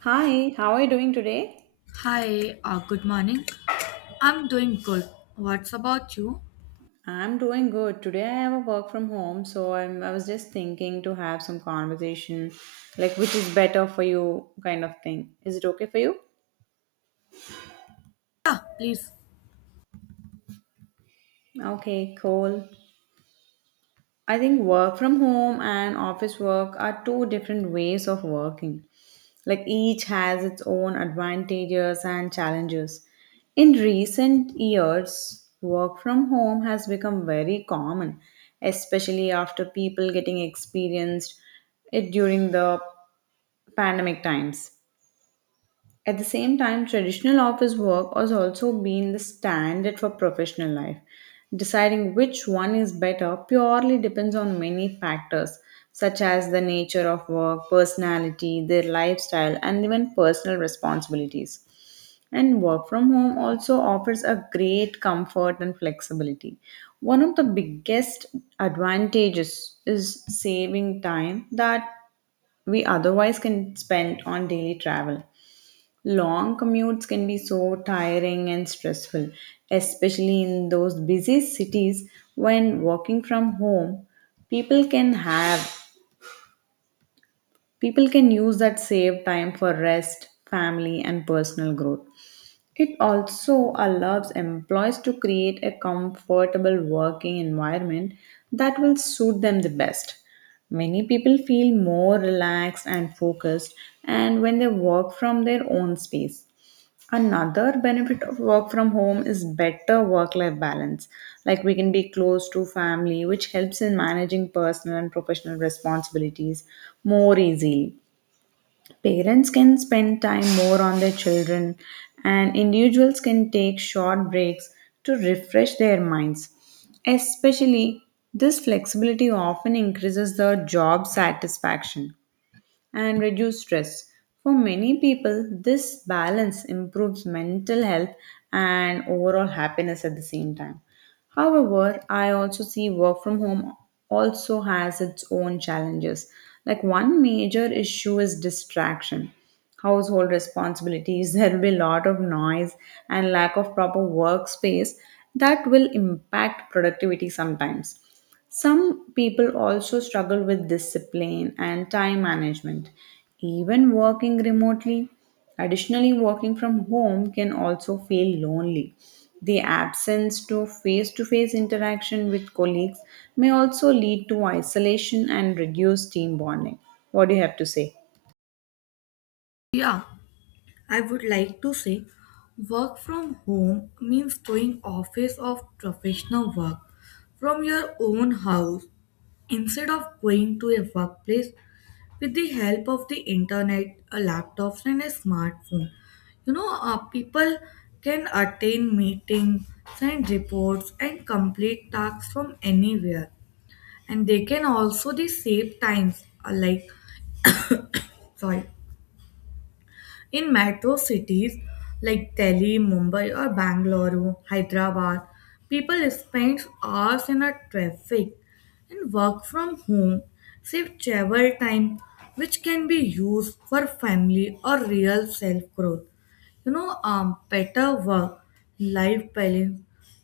Hi, how are you doing today? Hi, good morning. I'm doing good. What's about you? I'm doing good. Today I have a work from home, so I was just thinking to have some conversation like which is better for you kind of thing. Is it okay for you? Yeah, please. Okay, cool. I think work from home and office work are two different ways of working. Like each has its own advantages and challenges. In recent years, work from home has become very common, especially after people getting experienced it during the pandemic times. At the same time, traditional office work has also been the standard for professional life. Deciding which one is better purely depends on many factors, such as the nature of work, personality, their lifestyle, and even personal responsibilities. And work from home also offers a great comfort and flexibility. One of the biggest advantages is saving time that we otherwise can spend on daily travel. Long commutes can be so tiring and stressful, especially in those busy cities when working from home. People can have People can use that saved time for rest, family and personal growth. It also allows employees to create a comfortable working environment that will suit them the best. Many people feel more relaxed and focused and when they work from their own space. Another benefit of work from home is better work life balance. Like we can be close to family, which helps in managing personal and professional responsibilities more easily. Parents can spend time more on their children, and individuals can take short breaks to refresh their minds. Especially, this flexibility often increases the job satisfaction and reduce stress. For many people, this balance improves mental health and overall happiness at the same time. However, I also see work from home also has its own challenges. Like one major issue is distraction household responsibilities there will be a lot of noise and lack of proper workspace that will impact productivity sometimes some people also struggle with discipline and time management, even working remotely. Additionally, working from home can also feel lonely. The absence to face interaction with colleagues may also lead to isolation and reduce team bonding. What do you have to say? Yeah, I would like to say work from home means doing office of professional work from your own house instead of going to a workplace with the help of the internet, a laptop, and a smartphone. People can attend meetings, send reports, and complete tasks from anywhere, and they can also the save times like sorry in metro cities like Delhi, Mumbai, or Bangalore, Hyderabad, people spend hours in a traffic, and work from home, save travel time, which can be used for family or real self growth. Better work life balance.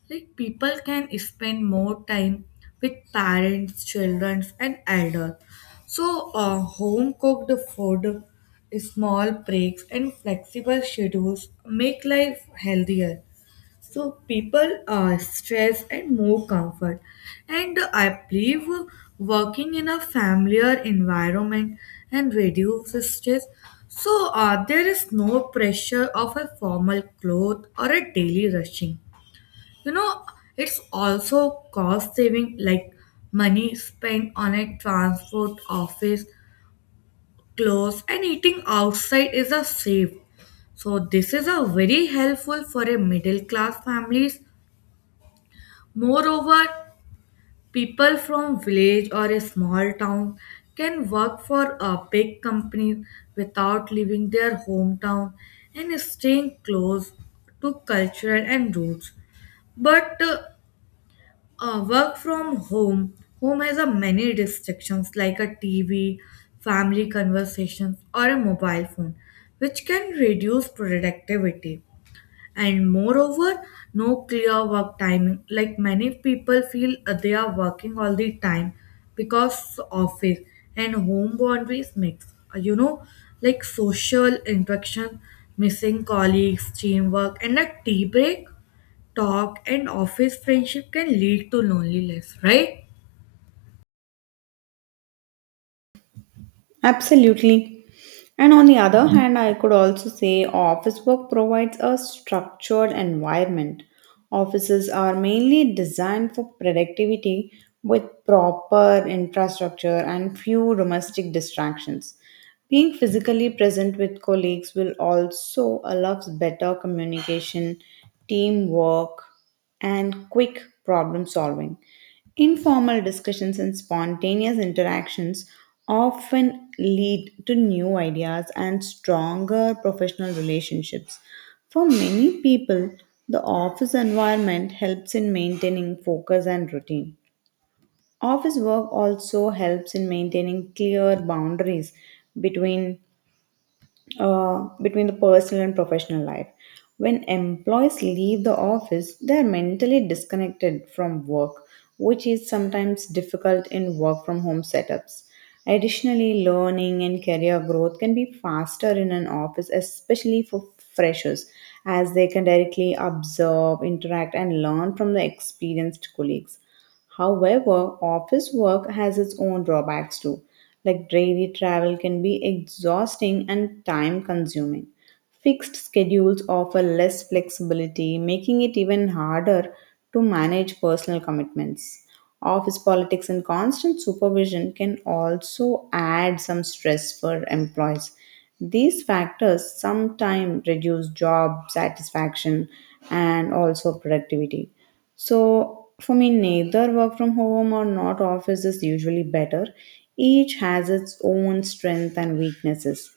Like people can spend more time with parents, children, and elders. So, home cooked food, small breaks, and flexible schedules make life healthier, so people are stressed and more comfort, and I believe working in a familiar environment and reduces stress. So there is no pressure of a formal cloth or a daily rushing, you know. It's also cost saving, like money spent on a transport office, clothes, and eating outside is a safe, so this is a very helpful for a middle class families. Moreover, people from village or a small town can work for a big company without leaving their hometown and staying close to cultural and roots. But work from home, Home has a many distractions like a TV, family conversations, or a mobile phone, which can reduce productivity. And moreover, no clear work timing, like many people feel they are working all the time because office and home boundaries mix. You know, like social interaction missing, colleagues teamwork and a tea break talk and office friendship can lead to loneliness, right? Absolutely. And on the other hand, I could also say office work provides a structured environment. Offices are mainly designed for productivity with proper infrastructure and few domestic distractions. Being physically present with colleagues will also allow better communication, teamwork, and quick problem solving. Informal discussions and spontaneous interactions often lead to new ideas and stronger professional relationships. For many people, the office environment helps in maintaining focus and routine. Office work also helps in maintaining clear boundaries between between the personal and professional life. When employees leave the office, they are mentally disconnected from work, which is sometimes difficult in work from home setups. Additionally, learning and career growth can be faster in an office, especially for freshers, as they can directly observe, interact, and learn from the experienced colleagues. However, office work has its own drawbacks too. Like daily travel can be exhausting and time consuming. Fixed schedules offer less flexibility, making it even harder to manage personal commitments. Office politics and constant supervision can also add some stress for employees. These factors sometimes reduce job satisfaction and also productivity. So, for me, neither work from home or not office is usually better. Each has its own strength and weaknesses.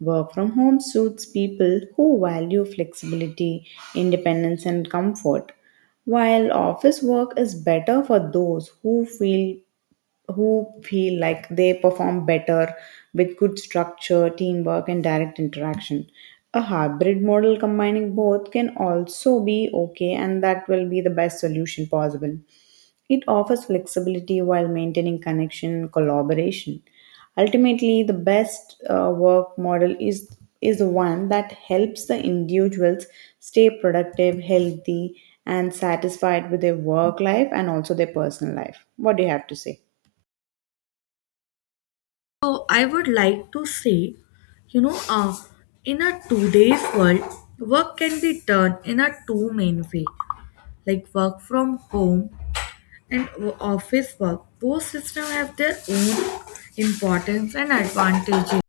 Work from home suits people who value flexibility, independence, and comfort, while office work is better for those who feel like they perform better with good structure, teamwork, and direct interaction. A hybrid model combining both can also be okay, and that will be the best solution possible. It offers flexibility while maintaining connection and collaboration. Ultimately, the best work model is one that helps the individuals stay productive, healthy, and satisfied with their work life and also their personal life. What do you have to say? So I would like to say, you know uh, in a today's world, work can be done in a two main way, like work from home and office work. Both systems have their own importance and advantages,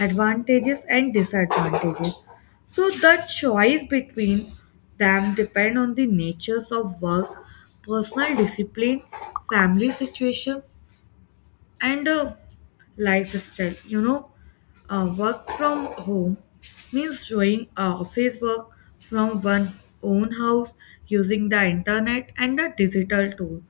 advantages and disadvantages. So the choice between them depend on the natures of work, personal discipline, family situations, and lifestyle. You know, work from home means doing office work from one own house using the internet and the digital tool.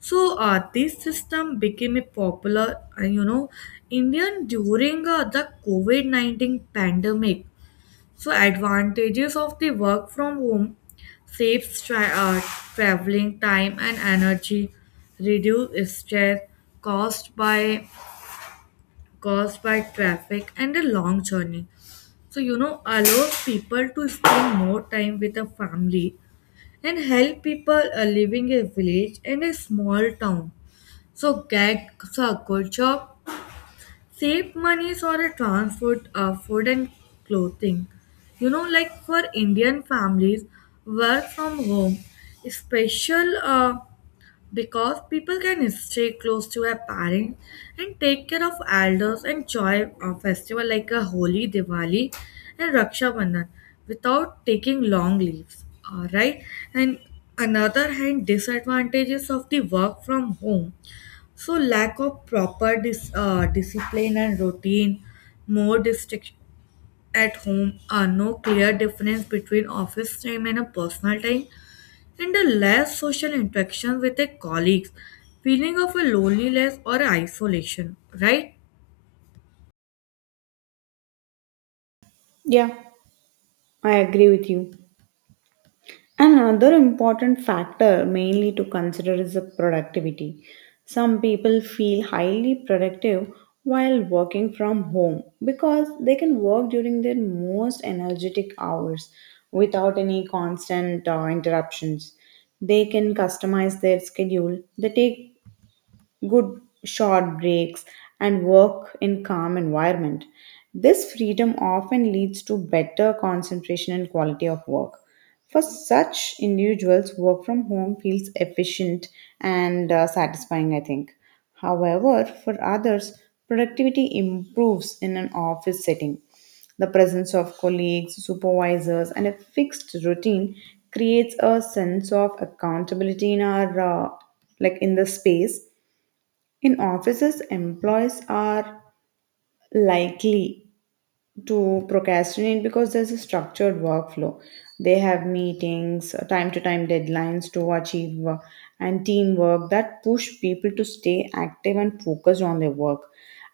So this system became a popular, Indian during the COVID 19 pandemic. So advantages of the work from home saves traveling time and energy, reduce stress caused by caused by traffic and a long journey. So, you know, allows people to spend more time with a family, and help people living a village and a small town. So, get so a good job, save money for a transport, food, and clothing. You know, like for Indian families, work from home, special. Because people can stay close to their parents and take care of elders and enjoy a festival like a Holi, Diwali, and Raksha Bandhan without taking long leaves. All right, and another hand, disadvantages of the work from home. So lack of proper discipline and routine, more distraction at home, are no clear difference between office time and a personal time, and a less social interaction with their colleagues, feeling of a loneliness or isolation, right? Yeah, I agree with you. Another important factor, mainly to consider, is the productivity. Some people feel highly productive while working from home because they can work during their most energetic hours without any constant interruptions. They can customize their schedule, they take good short breaks, and work in calm environment. This freedom often leads to better concentration and quality of work. For such individuals, work from home feels efficient and satisfying, I think. However, for others, productivity improves in an office setting. The presence of colleagues, supervisors, and a fixed routine creates a sense of accountability in our like in the space in offices, employees are likely to procrastinate because there's a structured workflow. They have meetings, time to time deadlines to achieve, and teamwork that push people to stay active and focused on their work.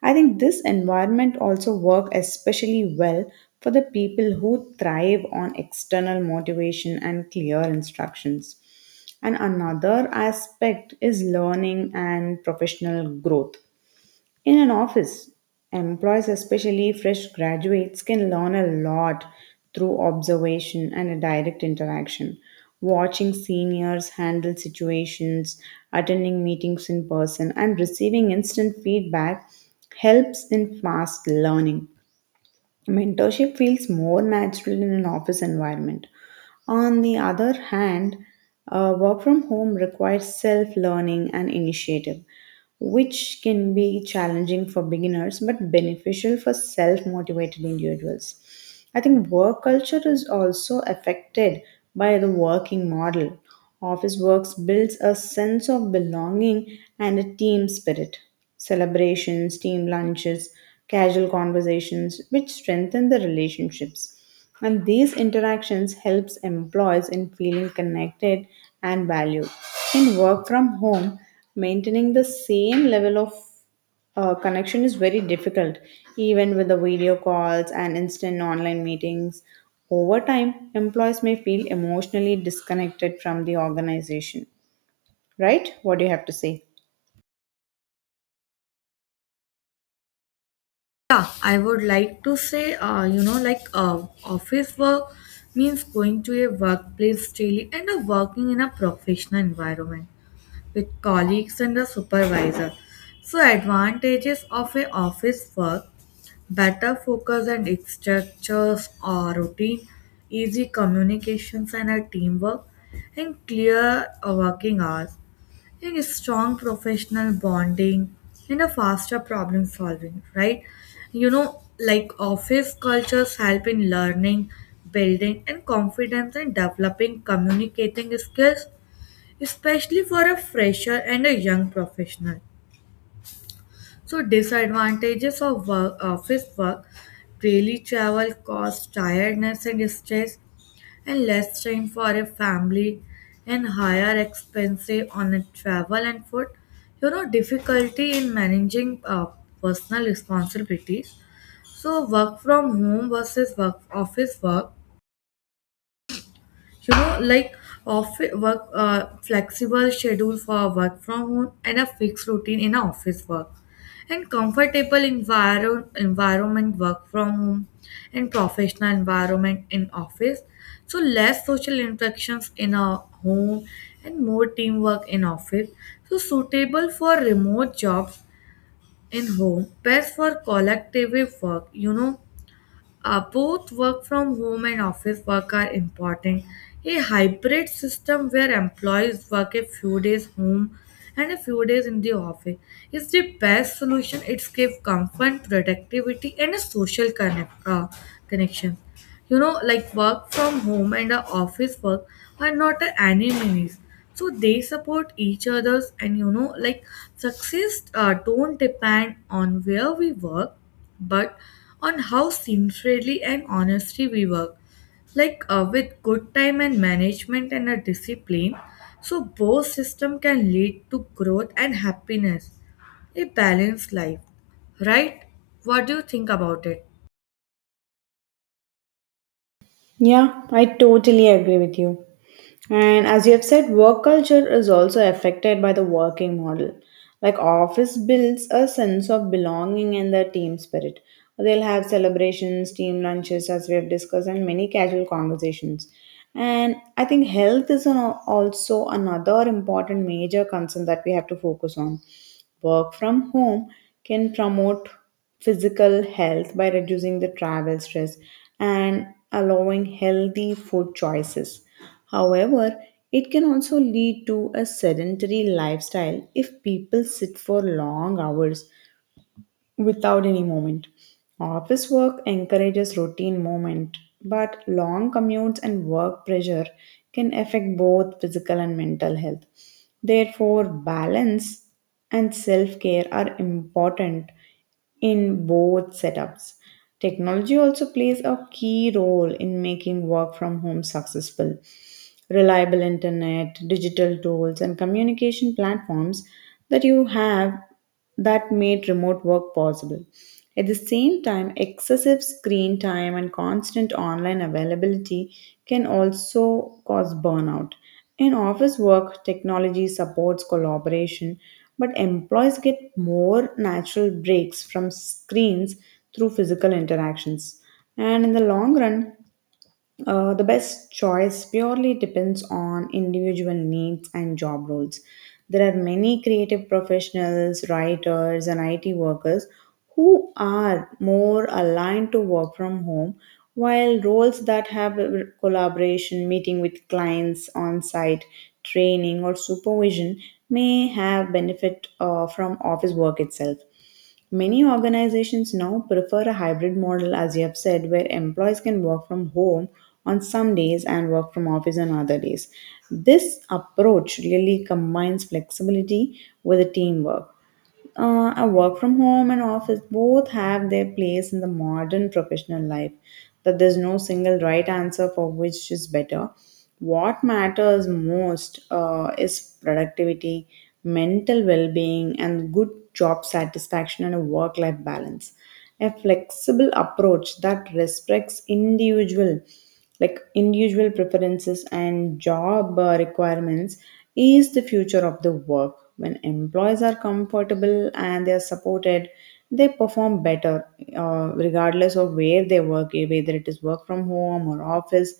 I think this environment also work especially well for the people who thrive on external motivation and clear instructions. And another aspect is learning and professional growth. In an office, employees, especially fresh graduates, can learn a lot through observation and a direct interaction. Watching seniors handle situations, attending meetings in person, and receiving instant feedback helps in fast learning. Mentorship feels more natural in an office environment. On the other hand, work from home requires self learning and initiative, which can be challenging for beginners but beneficial for self motivated individuals. I think work culture is also affected by the working model. Office works builds a sense of belonging and a team spirit. Celebrations, team lunches, casual conversations which strengthen the relationships. And these interactions helps employees in feeling connected and valued. In work from home, maintaining the same level of connection is very difficult, even with the video calls and instant online meetings. Over time, employees may feel emotionally disconnected from the organization. Right? What do you have to say? Yeah, I would like to say, like office work means going to a workplace daily, and working in a professional environment with colleagues and a supervisor. So advantages of a office work, better focus and structures or routine, easy communications and a teamwork, and clear working hours, and a strong professional bonding, and a faster problem solving, right? You know, like office cultures help in learning, building, and confidence and developing communicating skills, especially for a fresher and a young professional. So disadvantages of work, office work, daily travel cause tiredness and stress, and less time for a family, and higher expenses on a travel and food. You know, difficulty in managing personal responsibilities. So work from home versus work office work, you know, like office work flexible schedule for work from home and a fixed routine in a office work, and comfortable environment work from home, and professional environment in office. So less social interactions in a home and more teamwork in office, so suitable for remote jobs, in home best for collective work, you know, both work from home and office work are important. A hybrid system where employees work a few days home and a few days in the office is the best solution. It gives comfort, productivity, and a social connection. You know, like work from home and the office work are not enemies. So they support each other's, and you know, like success don't depend on where we work, but on how sincerely and honestly we work. Like with good time and management and a discipline, so both system can lead to growth and happiness, a balanced life, right? What do you think about it? Yeah, I totally agree with you. And as you have said, work culture is also affected by the working model. Like office builds a sense of belonging and the team spirit. They'll have celebrations, team lunches, as we have discussed, and many casual conversations. And I think health is also another important major concern that we have to focus on. Work from home can promote physical health by reducing the travel stress and allowing healthy food choices. However, it can also lead to a sedentary lifestyle if people sit for long hours without any movement. Office work encourages routine movement, but long commutes and work pressure can affect both physical and mental health. Therefore, balance and self care are important in both setups. Technology also plays a key role in making work from home successful. Reliable internet, digital tools, and communication platforms that you have that made remote work possible. At the same time, excessive screen time and constant online availability can also cause burnout. In office work, technology supports collaboration, but employees get more natural breaks from screens through physical interactions. And in the long run, the best choice purely depends on individual needs and job roles. There are many creative professionals, writers, and IT workers who are more aligned to work from home, while roles that have a collaboration, meeting with clients on site, training, or supervision may have benefit from office work itself. Many organizations now prefer a hybrid model, as you have said, where employees can work from home on some days and work from office on other days. This approach really combines flexibility with the teamwork. A work from home and office both have their place in the modern professional life, but there's no single right answer for which is better. What matters most is productivity, mental well being, and good job satisfaction and a work life balance, a flexible approach that respects individual preferences and job requirements is the future of the work. When employees are comfortable and they are supported they perform better, regardless of where they work, whether it is work from home or office.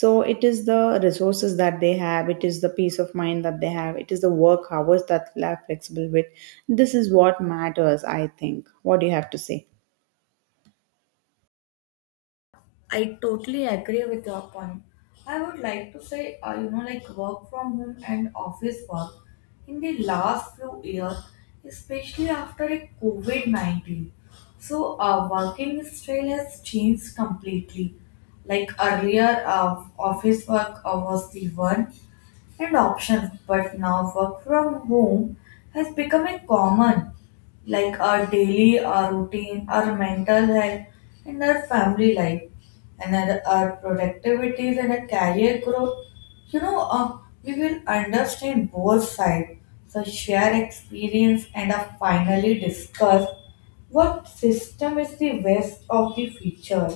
So it is the resources that they have, it is the peace of mind that they have, it is the work hours that they are flexible with. This is what matters, I think. What do you have to say? I totally agree with your point. I would like to say, like work from home and office work in the last few years, especially after a COVID 19. So, working style has changed completely. Like earlier, office work was the one and options, but now work from home has become a common, like our daily, our routine, our mental health, and our family life, and our productivities and our career growth. You know, we will understand both sides, so share experience, and finally discuss what system is the best of the future.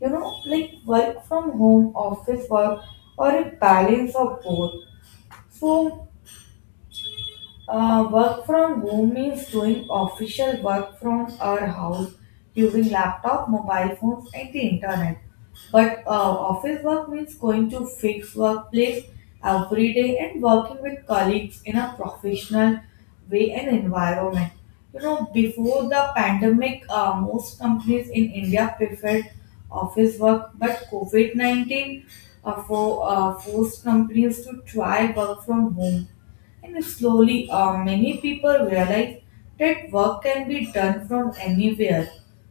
You know, like work from home, office work, or a balance of both. So, work from home means doing official work from our house using laptop, mobile phones, and the internet. But office work means going to fixed workplace every day and working with colleagues in a professional way and environment. You know, before the pandemic, most companies in India preferred office work, but COVID 19 forced companies to try work from home, and slowly, many people realized that work can be done from anywhere.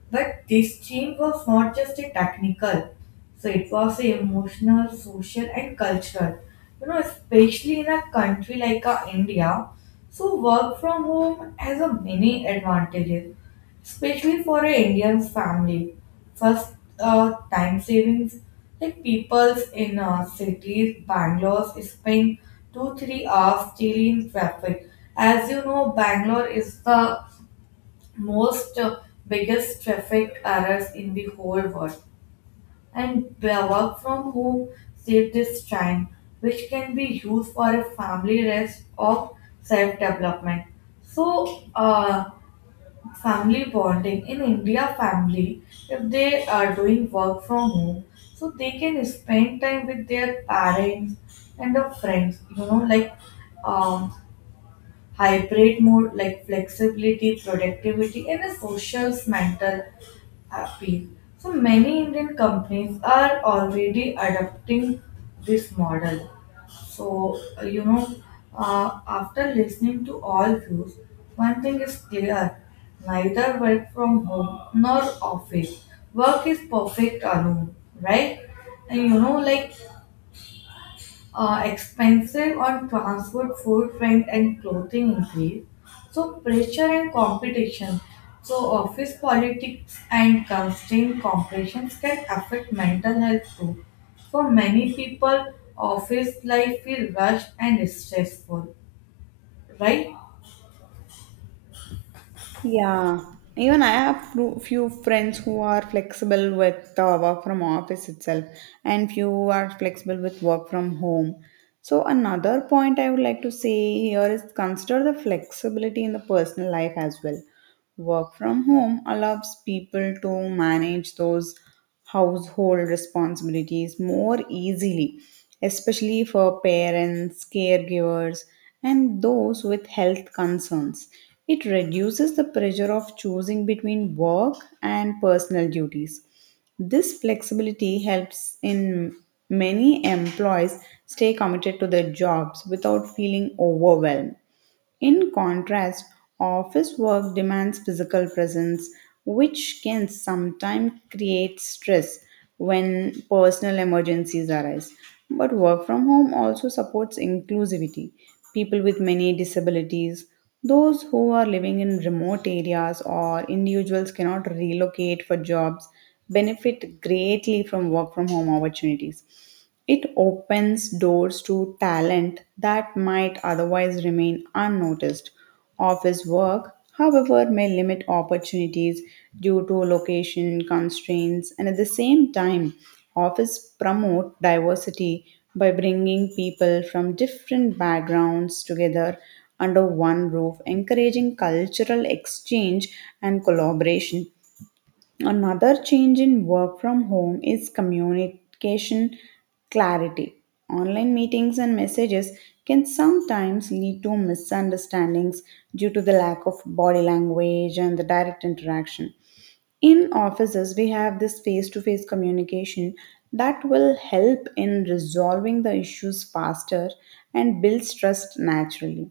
But this change was not just a technical, so it was a emotional, social, and cultural. You know, especially in a country like India, so work from home has a many advantages especially for an Indian family. First, time savings. Like peoples in cities, Bangalore spend 2 3 hours daily in traffic. As you know, Bangalore is the most biggest traffic errors in the whole world, and the work from home saves this time, which can be used for a family rest or self development. So, family bonding in India family, if they are doing work from home, so they can spend time with their parents and their friends, you know, like um hybrid mode, like flexibility, productivity, and a social mental appeal. So many Indian companies are already adopting this model. So, after listening to all views, one thing is clear, neither work from home nor office. Work is perfect alone, right? And you know, like expensive on transport, food, rent, and clothing increase. So pressure and competition. So office politics and constant competitions can affect mental health too. For many people, office life feel rushed and stressful, right? Yeah, even I have few friends who are flexible with work from office itself, and few are flexible with work from home. So another point I would like to say here is consider the flexibility in the personal life as well. Work from home allows people to manage those household responsibilities more easily, especially for parents, caregivers, and those with health concerns. It reduces the pressure of choosing between work and personal duties. This flexibility helps in many employees stay committed to their jobs without feeling overwhelmed. In contrast, office work demands physical presence, which can sometimes create stress when personal emergencies arise. But work from home also supports inclusivity. People with many disabilities, those who are living in remote areas or individuals cannot relocate for jobs benefit greatly from work from home opportunities. It opens doors to talent that might otherwise remain unnoticed. Office work, however, may limit opportunities due to location constraints, and at the same time, office promote diversity by bringing people from different backgrounds together under one roof, encouraging cultural exchange and collaboration. Another change in work from home is communication clarity. Online meetings and messages can sometimes lead to misunderstandings due to the lack of body language and the direct interaction. In offices, we have this face to face communication that will help in resolving the issues faster and builds trust naturally.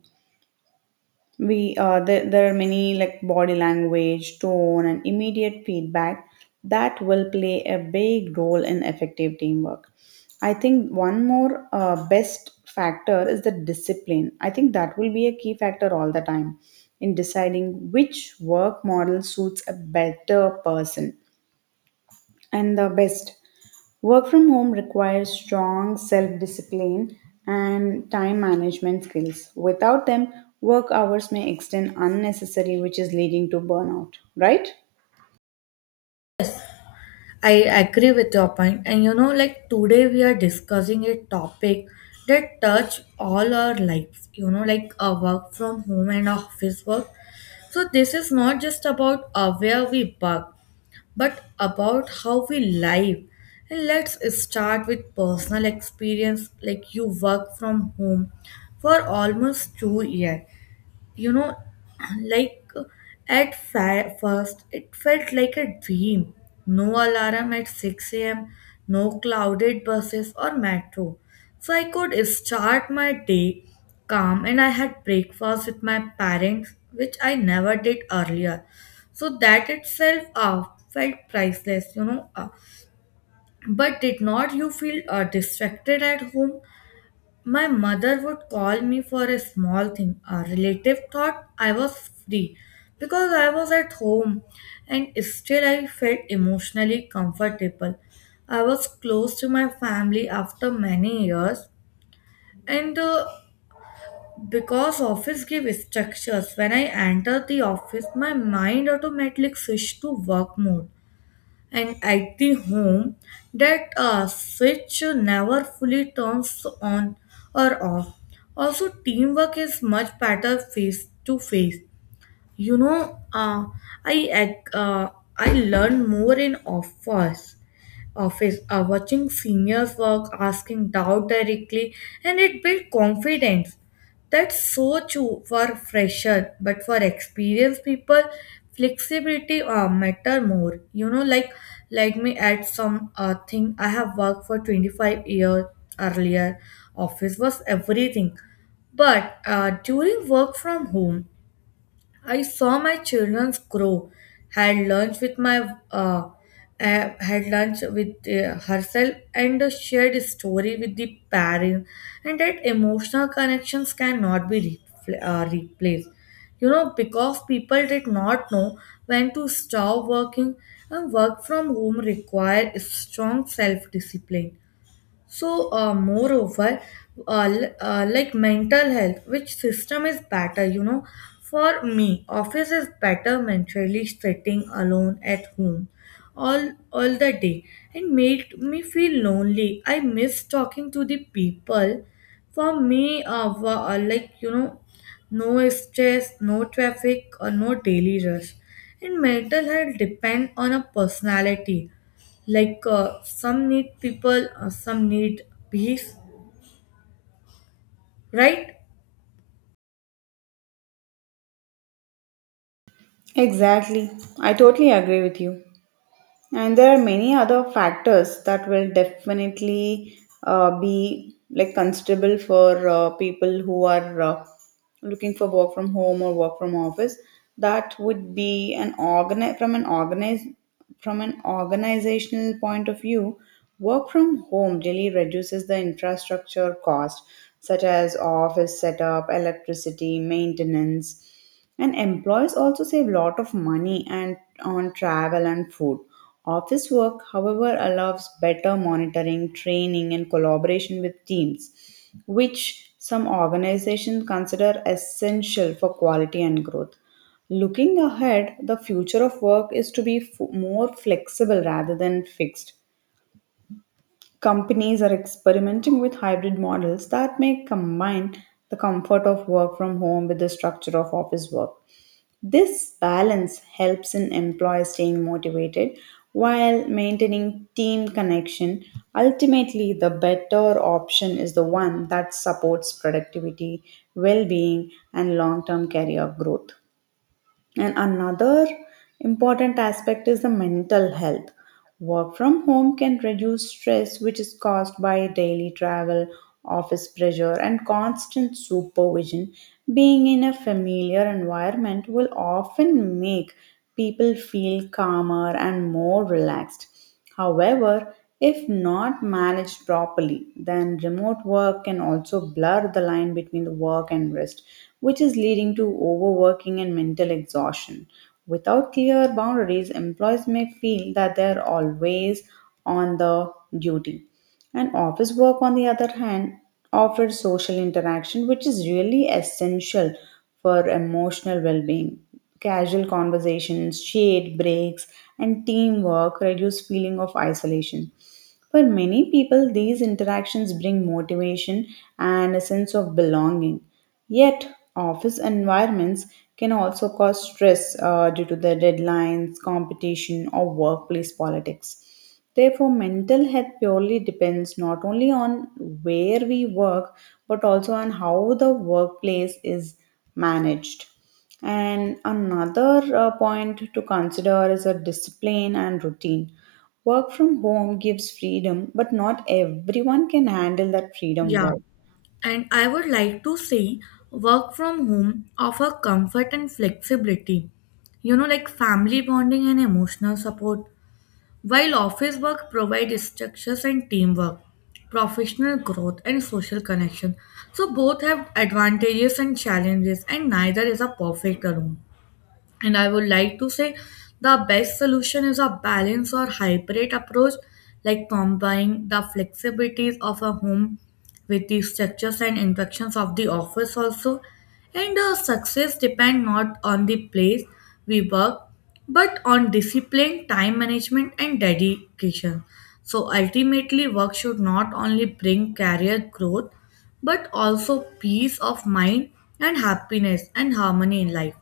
There are many like body language tone and immediate feedback that will play a big role in effective teamwork. I think one more best factor is the discipline. I think that will be a key factor all the time in deciding which work model suits a better person and the best. Work from home requires strong self discipline and time management skills. Without them, work hours may extend unnecessary, which is leading to burnout, right? I agree with your point. And you know, like today we are discussing a topic that touch all our lives, you know, like our work from home and our office work. So this is not just about where we work, but about how we live. And let's start with personal experience. Like you work from home for almost 2 years, you know, like at first it felt like a dream, no alarm at 6 a.m, no clouded buses or metro, so I could start my day calm, and I had breakfast with my parents which I never did earlier, so that itself felt priceless, you know. But did not you feel distracted at home? My mother would call me for a small thing. A relative thought I was free because I was at home, and still I felt emotionally comfortable. I was close to my family after many years, and because office gave structures, when I entered the office, my mind automatically switched to work mode, and at the home that switch never fully turns on or off. Also, teamwork is much better face to face. You know, I ag- uh, I learn more in office, or watching seniors work, asking doubt directly, and it builds confidence. That's so true for fresher, but for experienced people, flexibility matter more, you know. Like let me add some thing, I have worked for 25 years earlier, office was everything, but during work from home, I saw my children grow, had lunch with my uh, had lunch with herself, and shared a story with the parent, and that emotional connections cannot be replaced. You know, because people did not know when to stop working, and work from home require strong self discipline. So, moreover, like mental health, which system is better? You know, for me, office is better mentally. Sitting alone at home all the day and made me feel lonely. I miss talking to the people. For me, like you know, no stress, no traffic, or no daily rush. And mental health depends on a personality, like some need people, some need peace, right? Exactly. I totally agree with you. And there are many other factors that will definitely be like considerable for people who are looking for work from home or work from office. That would be an organi from an organize from an organizational point of view. Work from home really reduces the infrastructure cost, such as office setup, electricity, maintenance, and employees also save a lot of money and on travel and food. Office work, however, allows better monitoring, training, and collaboration with teams, which some organizations consider essential for quality and growth. Looking ahead, the future of work is to be more flexible rather than fixed. Companies are experimenting with hybrid models that may combine the comfort of work from home with the structure of office work. This balance helps an employee staying motivated while maintaining team connection. Ultimately, the better option is the one that supports productivity, well being, and long term career growth. And another important aspect is the mental health. Work from home can reduce stress, which is caused by daily travel, office pressure, and constant supervision. Being in a familiar environment will often make people feel calmer and more relaxed. However, if not managed properly, then remote work can also blur the line between the work and rest, which is leading to overworking and mental exhaustion. Without clear boundaries, employees may feel that they are always on the duty, and office work, on the other hand, offers social interaction, which is really essential for emotional well being. Casual conversations, shade breaks, and teamwork reduce feeling of isolation. For many people, these interactions bring motivation and a sense of belonging. Yet, office environments can also cause stress due to the deadlines, competition, or workplace politics. Therefore, mental health purely depends not only on where we work, but also on how the workplace is managed. And another point to consider is a discipline and routine. Work from home gives freedom, but not everyone can handle that freedom Yeah. well. And I would like to say work from home offer comfort and flexibility. You know, like family bonding and emotional support, while office work provides structures and teamwork, professional growth and social connection. So both have advantages and challenges and neither is a perfect alone. And I would like to say the best solution is a balance or hybrid approach, like combining the flexibilities of a home with the structures and interactions of the office also. And success depend not on the place we work, but on discipline, time management, and dedication. So ultimately, work should not only bring career growth, but also peace of mind and happiness and harmony in life.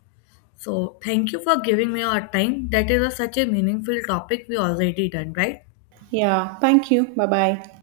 So, thank you for giving me your time. That is a, such a meaningful topic we already done, right? Yeah, thank you. Bye bye.